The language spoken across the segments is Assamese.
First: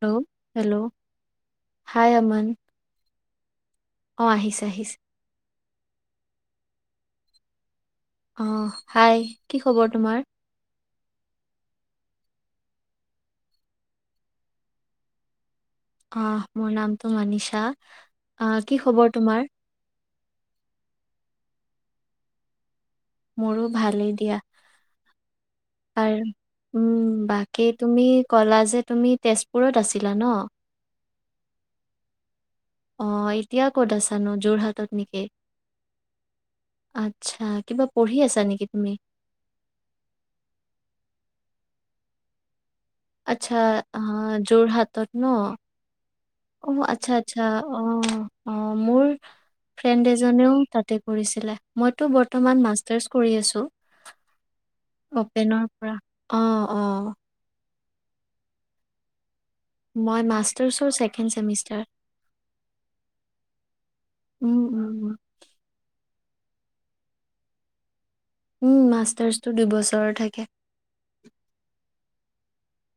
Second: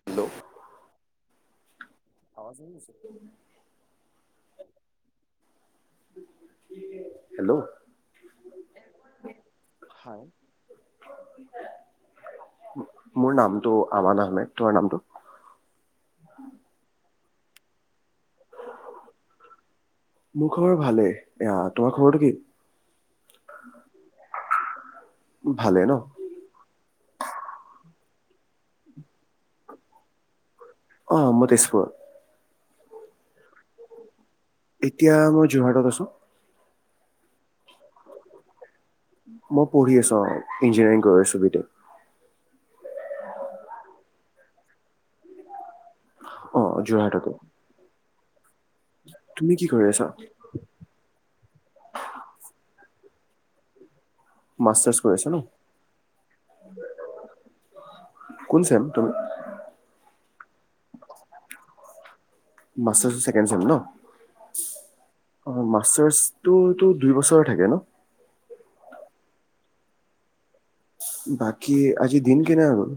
Hello, hello. হাই আমান আৱাজ এইছে। অ', আহিছে আহিছে। হেল্ল'। অহ, হাই কি খবৰ তোমাৰ? হয়। মোৰ নামটো আমান আহমেদ, তোমাৰ নামটো? অ', মোৰ নামট মনীষা। মোৰ খবৰ ভালেই এইয়া তোমাৰ খবৰটো কি? মোৰো ভালেই দিয়া। ভালে ন? আৰু উম, বাকী তুমি ক'লা যে তুমি তেজপুৰত আছিলা ন'। অ', মই তেজপুৰত। অ', এতিয়া ক'ত আছ এতিয়া মই যোৰহাটত আছো। আত্ছা কিবা পঢ়ি আছা নেকি তুমি? মই পঢ়ি আছো অ', ইঞ্জিনিয়াৰিং কৰি আছো বি টেক। আচা অ', যোৰহাটত ন'। অ', আচা, আচা, অহ। অ', মোৰ তুমি কি কৰি আছা? ফ্ৰেণ্ড এজনেও তাতে কৰিছিলে মইতো বৰ্তমান মাষ্টাৰ্ছ কৰি আছোঁ মাষ্টাৰ্ছ কৰি আছা ন? অ'পেনৰ পৰা! অ'-অ'। কোন ছেম তুমি? মই মাষ্টাৰ্ছৰ ছেকেণ্ড ছেমিষ্টাৰ। মাষ্টাৰ্ছৰ ছেকেণ্ড ছেম ন'! উম, উম, উম, অ' মাষ্টাৰ্ছ [unintelligible] টোতো দুই বছৰ থাকে ন'? উম, মাষ্টাৰ্ছটো দুই বছৰৰ থাকে। বাকী আজি দিন কেনেকা গ'ল?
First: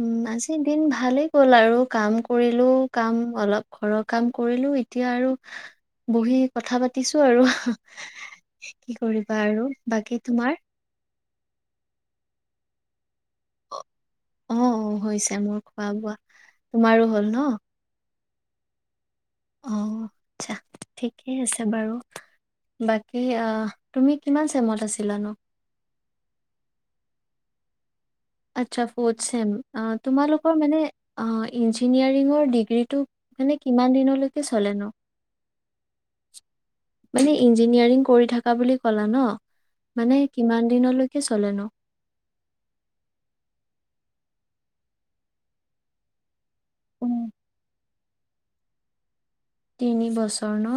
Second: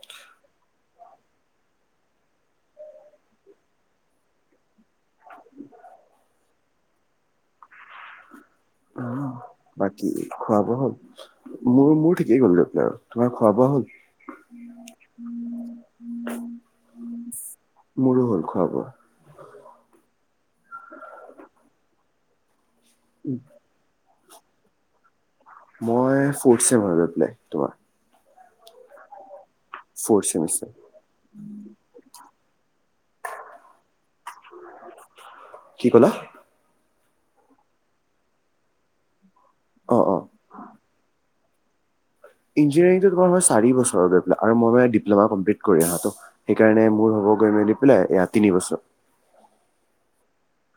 উম, আজি দিন ভালেই গ'ল আৰু কাম কৰিলোঁ। কাম অলপ ঘৰৰ কাম কৰিলোঁ। এতিয়া আৰু বহি কথা পাতিছোঁ আৰু। কি আহ কৰিবা আৰু বাকী তোমাৰ? খোৱা বোৱা হ'ল মোৰ মোৰ ঠিকেই গলই। [inaudible] য অ অ হৈছে মোৰ খোৱা বোৱা তোমাৰো হ'ল ন মোৰো হ'ল খোৱা বোৱা অ আচ্ছা ঠিকেই আছে বাৰু বাকী অ তুমি কিমান চেমত আছিলানো মই ফৰ্থ চেমত গৈ পেলাই তোমাৰ আচ্ছা ফৰ্থ চেম অ ফ'ৰ্থ তোমালোকৰ ছেমিষ্টাৰ মানে অ ইঞ্জিনিয়াৰিঙৰ ডিগ্ৰীটো মানে কিমান দিনলৈকে চলে ন কি কলা মানে ইঞ্জিনিয়াৰিং কৰি থাকা বুলি ক'লা ন অ অ মানে কিমান দিনলৈকে চলেনো ইঞ্জিনিয়াৰিংটো তোমাৰ হয় চাৰি বছৰৰ গ পেল আৰু মইানে ডিপ্লমা কমপ্লিট আহটো সেইকাৰণে মোৰ উম। হ'ব গৈ মেলি এয়া তিনি বছৰ তিনি বছৰ ন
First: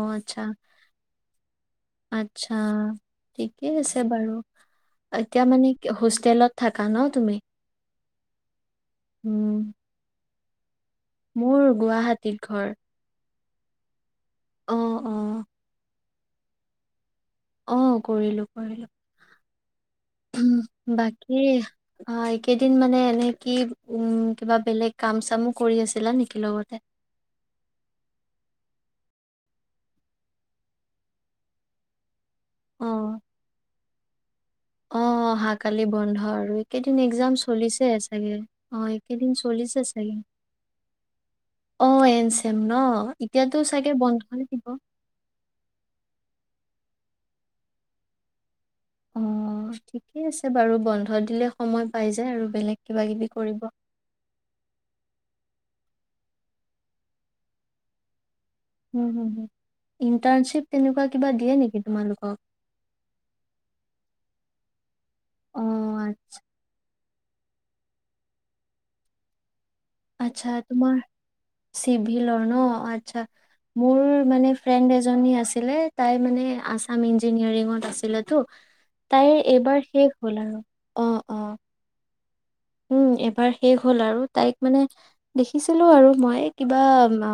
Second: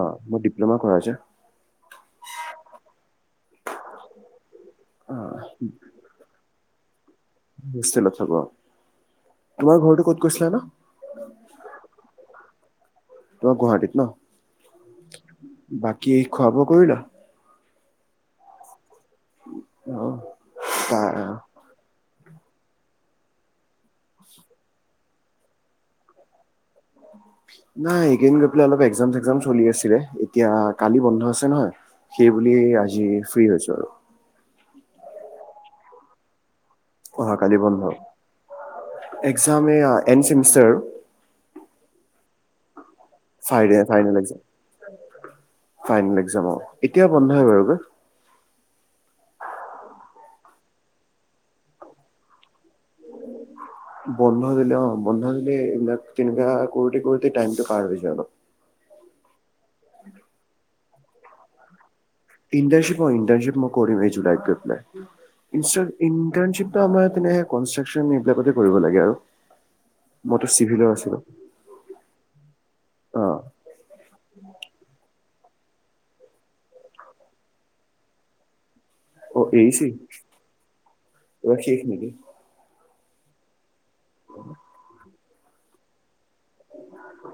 অ মোৰ ডিপ্ল'মা কৰা হৈছে আচ্ছা। ঠিকেই আছে বাৰু অ এতিয়া মানে কি হোষ্টেলত থাকা ন তুমি? হোষ্টেলত থব উম, তোমাৰ ঘৰটো ক'ত কৈছিলা ন মোৰ গুৱাহাটীত ঘৰ তোমাৰ গুৱাহাটীত ন অ', অ', বাক কি খোৱা বোৱা কৰিলা অ কৰিলোঁ কৰিলোঁ অ উমহ তাৰ বাকী অ এইকেইদিন মানে এনে কি উম কিবা বেলেগ কাম চামো কৰি আছিলা নেকি লগতে নাই এইকেইদিন গৈ পেলাই অলপ একজাম ঝেকজাম চলি আছিলে এতিয়া কালি বন্ধ আছে নহয় সেইবুলি আজি অ', ফ্ৰী আছো আৰু অ অহাকালি বন্ধ আৰু এইকেইদিন একজাম অহাকালি বন্ধ চলিছে চাগে অ এই কেইদিন এক্সাম চলিছে এয়া চাগে এণ্ড ছেমিষ্টাৰ আৰু অ এ তেওঁ ন এতিয়াতো চাগে ফাইনেল-ফাইনেল একজাম, বন্ধই দিব। ফাইনেল একজাম অ'। এতিয়া বন্ধই বাৰু [unintelligible] অ', ঠিকেই আছে বাৰু! বন্ধ দিলে সময় পাই যায় আৰু বেলেগ কিবা-কিবি কৰিব। বন্ধ দিলে, অ' বন্ধ দিলে এইবিলাক তেনেকুৱা কৰোঁতে-কৰোঁতে টাইমটো পাৰ হৈ যায় অলপ। উ [unintelligible] ইন্টাৰ্নশ্বিপ! তেনেকুৱা কিবা দিয়ে নেকি তোমালোকৰ? ইন্টাৰ্নশ্বিপ হয়, ইন্টাৰ্নশ্বিপ মই কৰিম এই জুলাইতে। [unintelligible] [unintelligible] অ', ইন্টাৰ্নশ্বিপটো আমাৰ তেনেকে কনষ্ট্ৰাকচন এইবিলাকতে কৰিব লাগে আৰু। মইতো আছা চিভিলৰ তোমাৰ আছিলো চিভিলৰ ন' অ আচ্ছা মোৰ মানে ফ্ৰেণ্ড এজনী আছ আছিলে তাই মানে আছাম ইঞ্জিনিয়াৰিঙত আছিলেটো তাইৰ অ এৰিছি এইবাৰ শেষ হ'ল আৰু অ', অ'। এইবাৰ শেষ নেকি উম, এবাৰ শেষ হ'ল আৰু তাইক মানে দেখিছিলো আৰু ময়ে কিবা মা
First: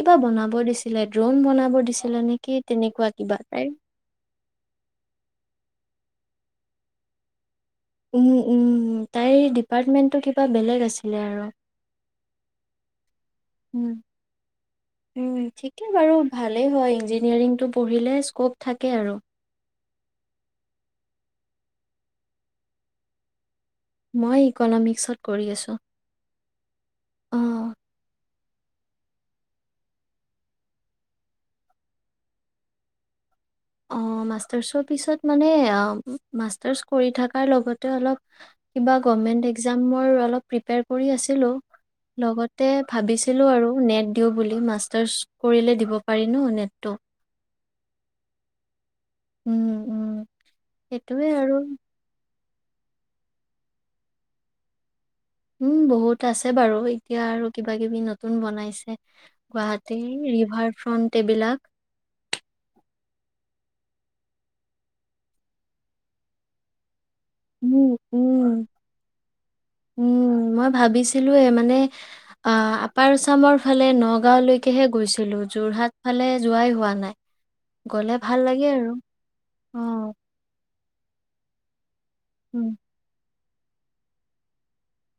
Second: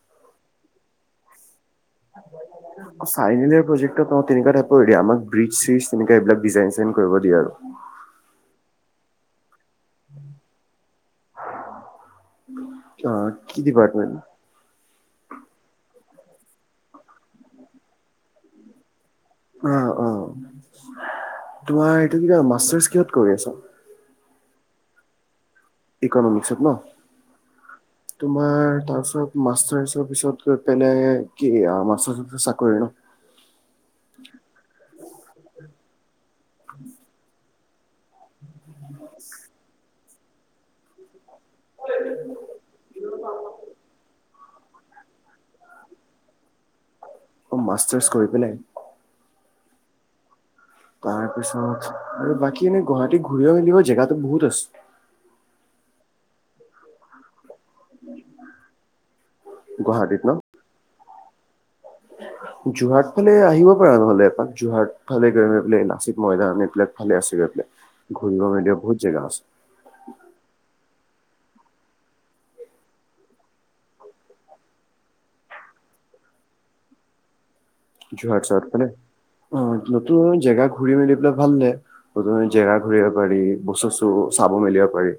কিবা বনাব দিছিলে ড্ৰ'ন বনাব দিছিলে নেকি তেনেকুৱা কিবা ফাইনেল তাই প্ৰজেক্ট তেনেকুৱা টাইপৰে দিয়ে আমাক ব্ৰিজ চ্ৰিজ তেনেকে এইবাকিজাইন চিজাইন কৰিব দিয়ে আৰু। উম, উম, তাই ডি এপাৰমেণ্টটো কিবা বেলেগ আছিলে আৰু অ কি উম, ডিপাৰ্টমেন্ট উম, ঠিকে বাৰু। ভালেই হয় ইঞ্জিনিয়াৰিংটো পঢ়িলে স্কপ থাকে আৰু। অ', অ', তোমাৰ এইটো মাষ্টাৰচ কিহত কৰি আছা? মই ইকনমিক্সত কৰি আছো। ইকনমিক্সত ন অ। তোমাৰ তাৰ পিছত মাষ্টাৰ পিছত গৈ পেলাই কি মাষ্টাৰ্ছৰ পিছত চাকৰি অ', মাষ্টাৰ্চৰ পিছত মানে মাষ্টাৰ্চ কৰি থাকাৰ লগতে তে অলপ কিবা গভৰমেণ্ট এক্জামৰ অলপ প্ৰিপেৰ কৰি আছ লগতে ভাবিছিলো আৰু নেট দিওঁ বুলি। মাষ্টাৰ্চ কৰিলে দিব পাৰি ন' নেটটো। অ', মাষ্টাৰ্চ কৰি পেলাই। উম, উম। সেইটোৱে আৰু তাৰপিছত আৰু বাকী এনে গুৱাহাটীত ঘূৰিব মেলিব জেগাতো বহুত আছে। উম, বহুত আছে বাৰু এতিয়া আৰু কিবা কিবি নতুন বনাইছে গুৱাহাটীত গুৱাহাটীৰ ন? ৰিভাৰ ফ্ৰন্ট টেবিলাক যোৰহাট ফালে আহিব পাৰা নহ'লে এপাক যোৰহাট ফালে গ'লে লাচিত ময়দান এইবিলাক ভালে আছে গৈ প উম, উম। ঘূৰিব মেলিব বহুত জাগা আছে। উম, মই ভাবিছিলোয়ে মানে অ আপাৰছামৰ ফালে নগাঁওলৈকেহে গৈছিলো যোৰহাট ফালে যোৱাই হোৱা নাই গ'লে জহাৰ ভাল চ লাগে মানে আৰু অ নতুন জেগা ঘূৰি মেলি পেলাই ভালনে প্ৰথমে উম, জেৰা ঘূৰিব পাৰি বস্তু চু চাব মেলিব পাৰি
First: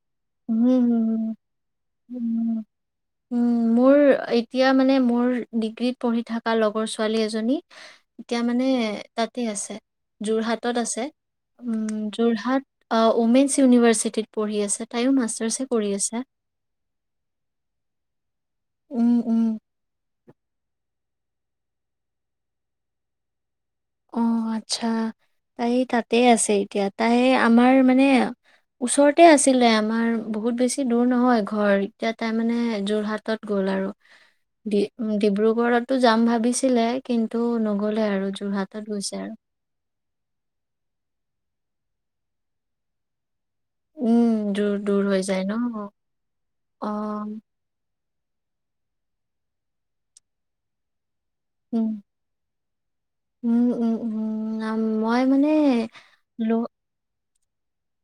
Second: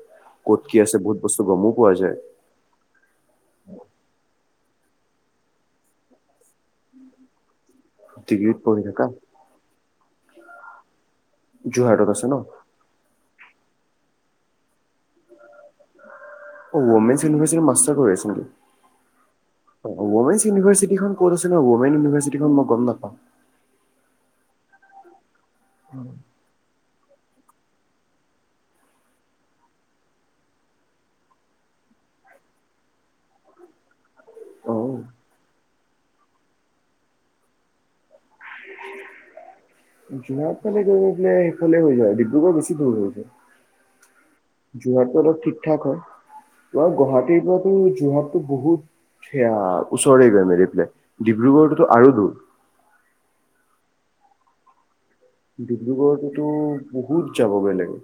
হুম, ক'ত কি হুম, আছে বহুত বস্তু গমো পোৱা যায় উম, উম মোৰ এতিয়া মানে মোৰ ডিগ্ৰীত পঢ়ি থকা লগৰ ছোৱালী এজনী এতিয়া ডিগ্ৰীত মানে পঢ়ি থাকা তাতে আছে যোৰহাট তত আছে উ যোৰহাটত আছে ন? যোৰহাট ওমেন্ছ ইউনিভাৰ্চিটিত পঢ়ি আছে তাইো মাষ্টাৰছে কৰি আছে অ উমেন ইউনিভাৰ্চিটিৰ মাষ্টাৰ হৈ আ উম, উম, নে অমেন ইউনিভাৰ্চিটিখন 'কত আছে ন অমেন ইউভাৰ্চিট মই গম নাপওঁ অ আচ্ছা তাই এই তাতে আছে এতিয়াত তাই আমাৰ মানে ওচৰতে আছিলে আমাৰ বহুত বেছি দূৰ নহয় ঘৰ এতিয়া তাই মানে যোৰহাটত গ'ল আৰু ড অ' ডিব্ৰুগড়তো যাম ভাবিছিলে কিন্তু নগলে আৰু যোৰহাট তাত গৈছে আৰু যোৰহাট ফালে গৈ সেইফালে হৈ যায় ডিব্ৰুগড় বেছি দূৰ হৈ উম, দূৰ যায় দূৰ হৈ যোৰহাটটো অলপ যায় ন ঠিক ঠাক হয় তাৰ অ', গুৱাহাটীৰ পৰাতো যোৰহাট টো বহুত সেয়া ওচৰে গৈ মিলি পেলাই ডিব্ৰুগড়টোতো উম। আৰু দূৰ উম, উম আম মই মানে ডিব্ৰুগড়তোটো ল বহুত যাব বেলেগে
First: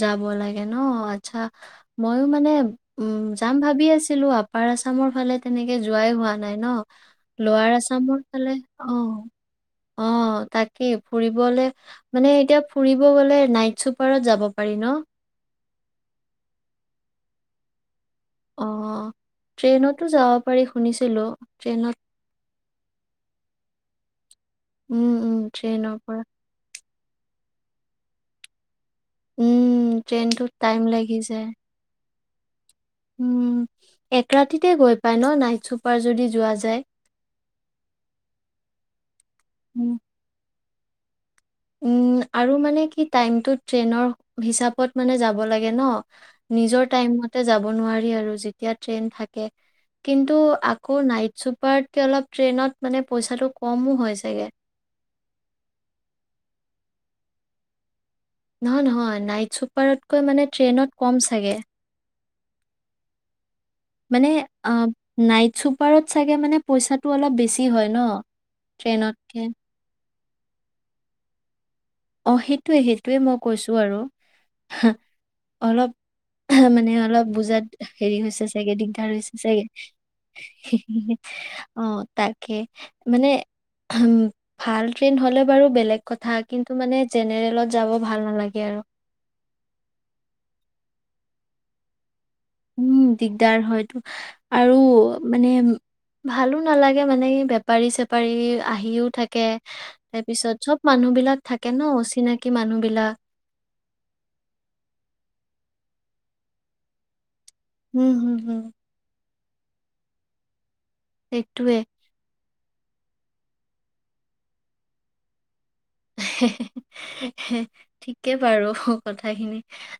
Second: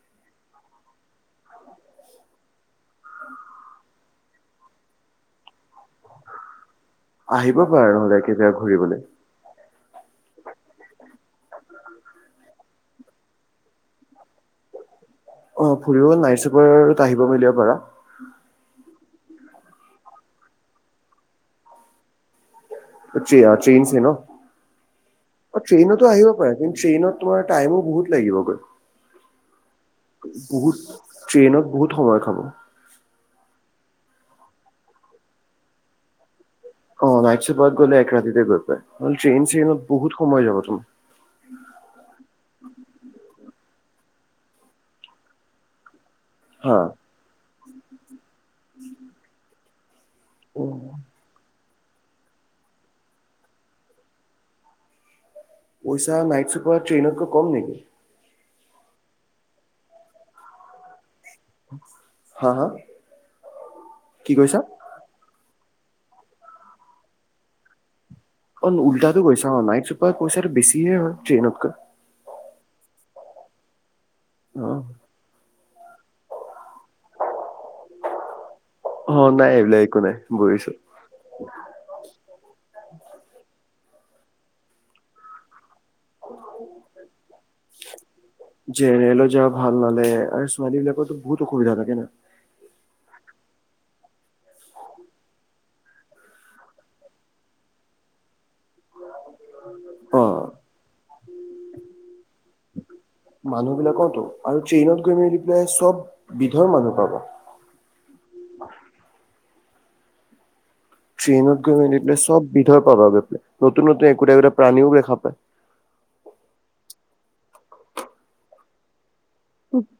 যাব লাগে ন আচ্ছা ময়ো মানে উম যাম ভাবি আছিলো আপাৰ আছামৰ ফালে তেনেকে যোৱাই হোৱা নাই ন আহিব লৱাৰ পাৰ নহলে আছামৰ ফালে একেইজয়া ঘূৰিবলৈ অ', অ তাকেই ফুৰিবলে মানে এতিয়া ফুৰিব গলে নাইট চুপাৰত যাব পাৰি ন অ ফুৰিব নাইচুপাৰত আহিব মেলিব পাৰা অ ট্ৰেইনতো যাব পাৰি শুনিছিলো ট্ৰেইনত চেইনছে ন উম, উম, অ ট্ৰেইনৰ টেইনতো পৰা আহিব পাৰে কিন্তু টেইনত তোমাৰ টাইমো বহুত লাগিবগৈ উম, ট্ৰেইনটোত বহুত টাইম লাগি যায়, ট্ৰেইনত বহুত সহজ হ'ব উম এক ৰাতিতে গৈ পাই ন নাইট চুপাৰ যদি যোৱা যায় অ নাইট চোপাৰত গ'লে এক ৰাতিতে গৈ পাই ট্ৰেইন চেইনত উম, বহুত সময় যাব তোমাৰ উম, আৰু মানে কি টাইমটো ট্ৰেইনৰ হিচাপত মানে যাব লাগে ন হা। নিজৰ টাইমতে যাব নোৱাৰি আৰু যেতিয়া ট্ৰেইন থাকে কিন্তু অ আকৌ নাইট চুপাৰ পাৰতকে অলপ ট্ৰেইনত মানে পইচাটো অলপ কমো হয় চাগে পইছা নাইট চুপাৰতকৈ ট্ৰেইনত কে কম নেকি নহয় নহয় নাইট চুপাৰতকৈ মানে ট্ৰেইনত কম চাগে হা হা মানে কি কৈছা? অ নাইট চুপাৰত চাগে মানে পইচাটো অলপ বেছি হয় ন অ উল্টাতো ট্ৰেইনতকে গৈছা অ নাইট চোপাৰ অ পইছাটো বেছি হে হয় ট্ৰেইনতকে অঁ সেইটোৱে সেইটোৱে মই কৈছোঁ আৰু অহ অলপ মানে অলপ বুজাত হেৰি হৈছে চাগে [unintelligible] দিগদাৰ অ হৈছে নাই চাগে এইবিলাক একো নাই বুজিছো। অ তাকে মানে উ ভাল ট্ৰেইন হ'লে বাৰু বেলেগ কথা কিন্তু ত মানে জেনেৰেলত যাব ভাল নালাগে আৰু যে ৰেলত যোৱা ভাল নালাগে আৰু ছোৱালী বিলাকোতো বহুত অসুবিধা থাকে না উম দিগদাৰ হয়তো আৰু মানে ভালো নালাগে মানে বেপাৰী চেপাৰী আহিও থাকে অ। তাৰ পিছত চব মানুহ বিলাক থাকে ন অচিনাকি মানুহ বিলাক মানুহ বিলাকতো আৰু ট্ৰেইনত গৈ মেলি পেলাই চব বিধৰ মানুহ পাবা উম হম হম ট্ৰেইনত সেইটোৱে গই মেলিটো চব বিধয় পাব নতুন নতুন একোটা একোটা প্ৰাণীও দেখা পায় হে হে হে ঠিকে বাৰু কথা খিনি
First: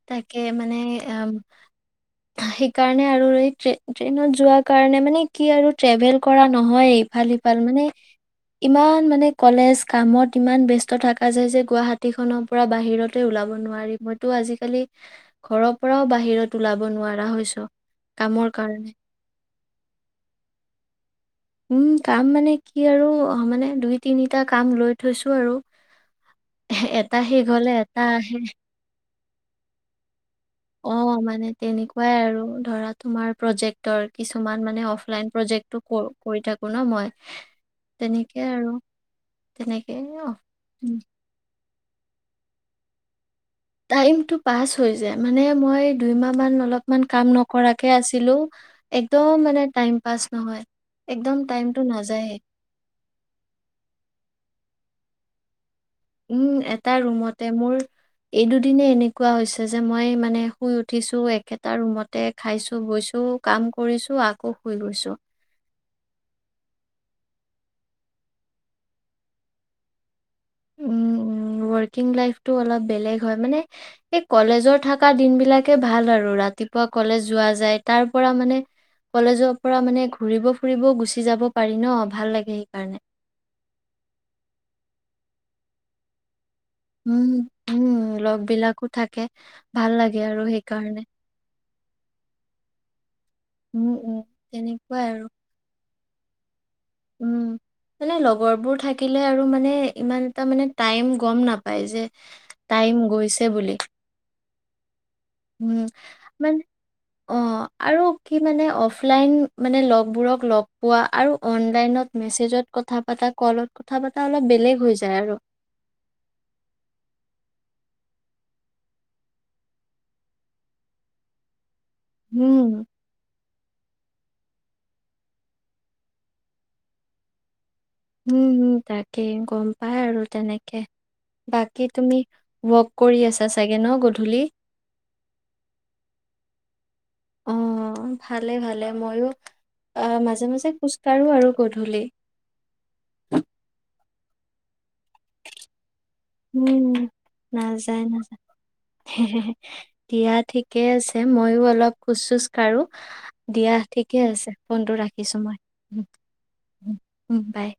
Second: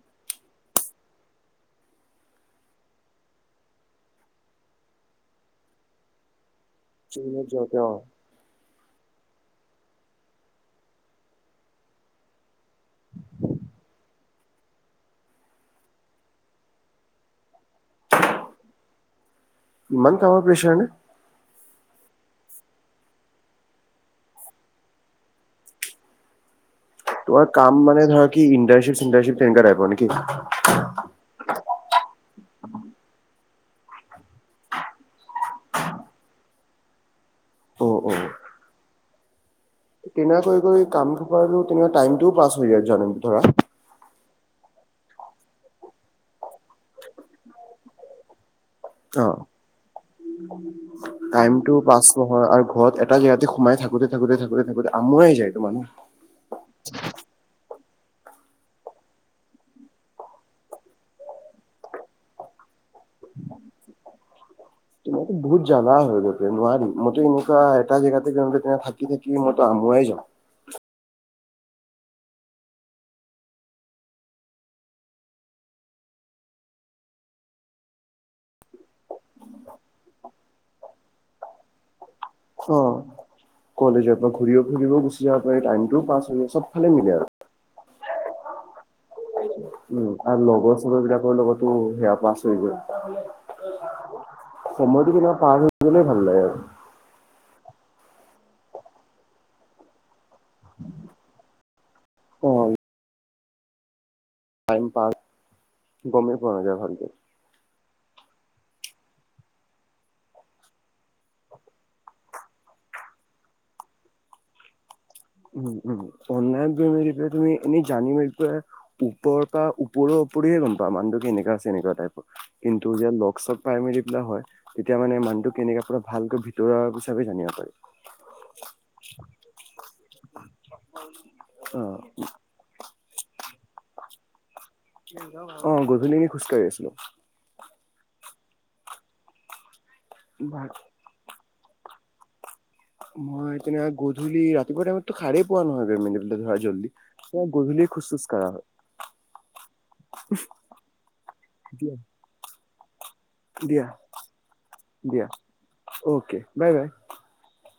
তাকে মানে মানে এ সেই কাৰণে আৰু এ ট্ৰে ট্ৰেইনত যোৱা কাৰণে কি আৰু ট্ৰেভেল কৰা নহয় ইফাল ট্ৰেইনত সিফাল যাওঁতে মানে অ ইমান মানে কলেজ কামত ইমান ব্যস্ত কথা খাৰ যায় যে গুৱাহাটীখনৰ পৰা বাহিৰতে ওলাব নোৱাৰি মইতো আজিকালি ঘৰৰ পৰাও বাহিৰত ওলাব নোৱাৰা হৈছো কামৰ কাৰণে ইমান কামৰ প্ৰেশ্বাৰ নে? উম, কাম মানে কি আৰু মানে দুই তিনিটা কাম লৈ থৈছো আৰু। এটা শেষ তোমাৰ হ'লে কাম এটা মানে ধৰা আহে। কি ইন্টাৰ্নচিপ চিন্টাৰ্নচিপ তেনেকা টাইপৰ নেকি? অ', মানে তেনেকুৱাই আৰু ধৰা তোমাৰ প্ৰজেক্টৰ কিছুমান মানে অফলাইন প্ৰজেক্টো কৰি থাকো ন' মই। তেনেকে আৰু তেনেকে অ কেনেকৈ কৰি কাম সোপা তেনেকুৱ টাইমটো পাছ হৈ যায় য ধৰা টাইমটো পাছ হৈ যায় মানে মই দুইমাহান অলপমান কাম নকৰাকে আছিলো। একদম অ', মানে টাইম পাছ নহয় একদম টাইমটো পাছ নাযায়ে। নহয় আৰু ঘৰত এটা জেগাতে সোমাই থাকোতে, থাকোতে, থাকোতে, থাকোতে আমুৱাই যায় তোমাৰ উম, এটা ৰুমতে মোৰ এই দুদিনে এনেকুৱা হৈছে যে মই মানে শুই উঠিছো একেটা ৰুমতে খাইছো বৈছো কাম কৰিছো আকৌ। হৈ গৈছো। তোমাৰতো বহুত জ্বালা হৈ গতে নোৱাৰিম মইতো এনেকুৱা এটা জেগাতে গতে থাকি থাকি মইতো আমুৱাই যাম। উম, উম, ৱৰ্কিং লাইফতটো অলপ বেলেগ হয় মানে এই কলেজৰ থকা দিন বিলাকে ভাল আৰু ৰাতিপুৱা কলেজ যোৱা যায় তাৰ পৰা মানে কলেজৰ পৰা মানে ঘুৰিব ফুৰিব গুচি যাব পাৰি ন'। ভাল লাগে সেইকাৰণে অ', কলেজৰ পৰা ঘূৰিব ফুৰিব গুচ এই টাইমটোও পা হৈ আ চব উম, উম। বিলাকো থাকে। ভাল উম, লাগে আৰু লগৰ চবৰ সেইকাৰণে বিলাকৰ লগত অ', সেয়া পাছ হৈ গৈ উম, উম, তেনেকুৱাই সময়টো আৰু কিনো পাৰ ভাল লাগে আৰু। উম, মানে লগৰবোৰ থাকিলে আৰু মানে ইমান তাৰ মানে টাইম গম নাপাই যে অ', টাইম গৈছে। বুলি টাইম পাছ উম গমেই পোৱা মানে যায় ভালকৈ। অ আৰু কি মানে অফলাইন মানে লগবোৰক লগ পোৱা আৰু অনলাইনত মেছেজত কথা পাতা ক'লত কথা পাতা অলপ বেলেগ হৈছে। উম, উম, অনলাইন তুমি কেতিয়া তুমি এনেই জানি মেল প ওপৰৰ পৰা ওপৰৰ ওপৰিহে গম পা মানুহ কে এনেকা আছে এনেকুৱা উম কিন্তু যে ল প্ৰাইমেৰী হয় তেতিয়া মানে মানুহটো কেনেক পৰা ভালকৈ ভিতৰুৱা হিচাপে জানিব পাৰ উম, তাকে গম পাই আৰু। তেনেকে বাকী অ', তুমি ৱ কৰি আছা চাগে ন' গধূলি? অ', গধূলিকে খোজকাঢ়ি আছিলো। অ' ভালে, ভালে ময়ো অ' মাজ, মাজে খোজ কঢ়ো আৰু গধূলি। মই এতিনে গ [unintelligible] ধূলিত ৰাতিপুৱা টাইমত উম, এ গধূলি নাযায় খোজ চোজ নাযায়, কাঢ়া দিয়া ঠিকে আছে মইও হয়। অলপ দিয়া, খোজ চোজ কাৰো দিয়া ঠিকে আছে ফোনটো দিয়া। ৰাখিছো মই, উম' বাই।